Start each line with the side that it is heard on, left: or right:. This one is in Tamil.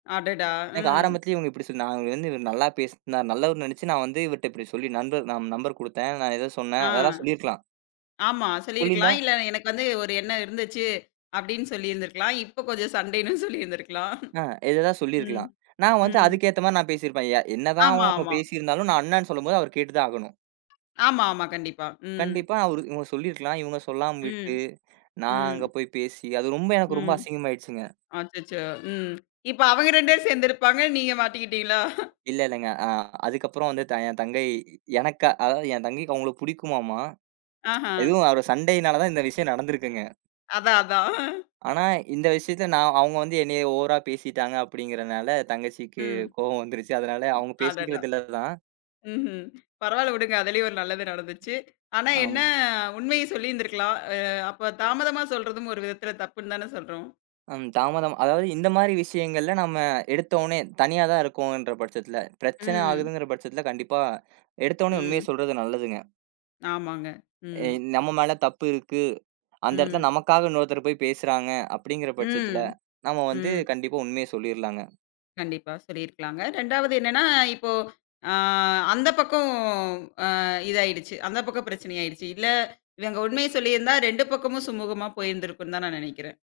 left: அடடா!
right: எனக்கு
left: ம்.
right: ஆரம்பத்துல இவங்க இப்டி சொல் நான் இவரு வந்து நல்லா பேசுனாரு நல்லவரு நினைச்சு, நான் வந்து இவர்ட்ட இப்டி சொல்லி நண்பர் நம்பர் கொடுத்தேன், நான் ஏதோ சொன்னேன்
left: ஆ.
right: அதெல்லாம் சொல்லிருக்கலாம்.
left: ஆமா,
right: சொல்லியிருந்தா
left: சொல்லியிருக்கலாம். இல்ல, எனக்கு வந்து ஒரு எண்ணம் இருந்துச்சு, அப்டின்னு சொல்லிருந்திருக்கலாம். இப்ப கொஞ்சம் சண்டைனும் சொல்லிருந்திருக்கலாம்.
right: அ ஏதேதோ
left: ம்.
right: சொல்லிருக்கலாம். நான் வந்து
left: ம்.
right: அதுக்கு ஏத்த மாரி நான் பேசிருப்பேன், என் என்னதான்
left: ஆமா,
right: அவங்க
left: ஆமா.
right: பேசிருந்தாலும், நான் அண்ணான்னு சொல்லும்போது அவரு கேட்டுதான் ஆகணும்.
left: ஆமா, ஆமா. கண்டிப்பா. ம்.
right: கண்டிப்பா. அவரு இவங்க சொல்லிருக்கலாம். இவங்க சொல்லாம விட்டு,
left: ம்,
right: நான் அங்க
left: ம்.
right: போய் பேசி, அது ரொம்ப, எனக்கு ரொம்ப
left: ம்.
right: அசிங்கமாயிடுச்சுங்க.
left: அச்சச்சோ! ம். இப்ப அவங்க 2 பேரும் சேர்ந்திருப்பாங்க, நீங்க மாட்டிகிட்டீங்களா?
right: இல்ல, இல்லங்க. ஆ, அதுக்கப்புறம் வந்து தங் என் தங்கை, எனக்கா அதாவது என் தங்கைக்கு அவங்கள பிடிக்குமாமா?
left: ஆஹ.
right: எதுவும் அவர் சண்டையினால தான் இந்த விஷயம் நடந்திருக்குங்க.
left: அதான், அதான்.
right: ஆனா, இந்த விஷயத்துல நான் அவங்க வந்து என்னைய ஓவரா பேசிட்டாங்க அப்டிங்கிறனால, தங்கச்சிக்கு
left: ம்.
right: கோவம் வந்துருச்சு, அதனால அவங்க
left: அடடா!
right: பேசிக்கிறது இல்ல தான்.
left: ம்ஹ்ம், பரவால்ல விடுங்க. அதுலயும் ஒரு நல்லது நடந்துச்சு. ஆனா என்ன,
right: ஆமா.
left: உண்மைய சொல்லிருந்திருக்கலாம். அ அப்ப தாமதமா சொல்றதும் ஒரு விதத்துல தப்புன்னு தான சொல்றோம்?
right: அம். தாமதமா, அதாவது, இந்த மாதிரி விஷயங்கள்ல நாம எடுத்தோன்னே தனியா தான் இருக்கோம்ன்ற பட்சத்துல, பிரச்சனை
left: ம்.
right: ஆகுதுங்கிற பட்சத்துல, கண்டிப்பா எடுத்தோன்னே உண்மைய
left: ம்.
right: சொல்றது நல்லதுங்க.
left: ஆமாங்க.
right: எ
left: ம்.
right: நம்ம மேல தப்பு இருக்கு, அந்த இடத்துல
left: ம்.
right: நமக்காக இன்னொருத்தர் போய் பேசுறாங்க, அப்படிங்கிற பட்சத்துல
left: ம்,
right: நாம வந்து
left: ம்.
right: கண்டிப்பா உண்மைய சொல்லிறலாங்க.
left: கண்டிப்பா. சொல்லிருக்கலாங்க. 2வது என்னன்னா, இப்போ, ஆ, அந்த பக்கம், ஆ இதாயிடுச்சு அந்த பக்கம் பிரச்சனை ஆயிடுச்சு. இல்ல, இவங்க உண்மைய சொல்லியிருந்தா 2 பக்கமும் சுமுகமா போயிருந்திருக்கும்னு தான் நான் நநெனைக்கிறேன்.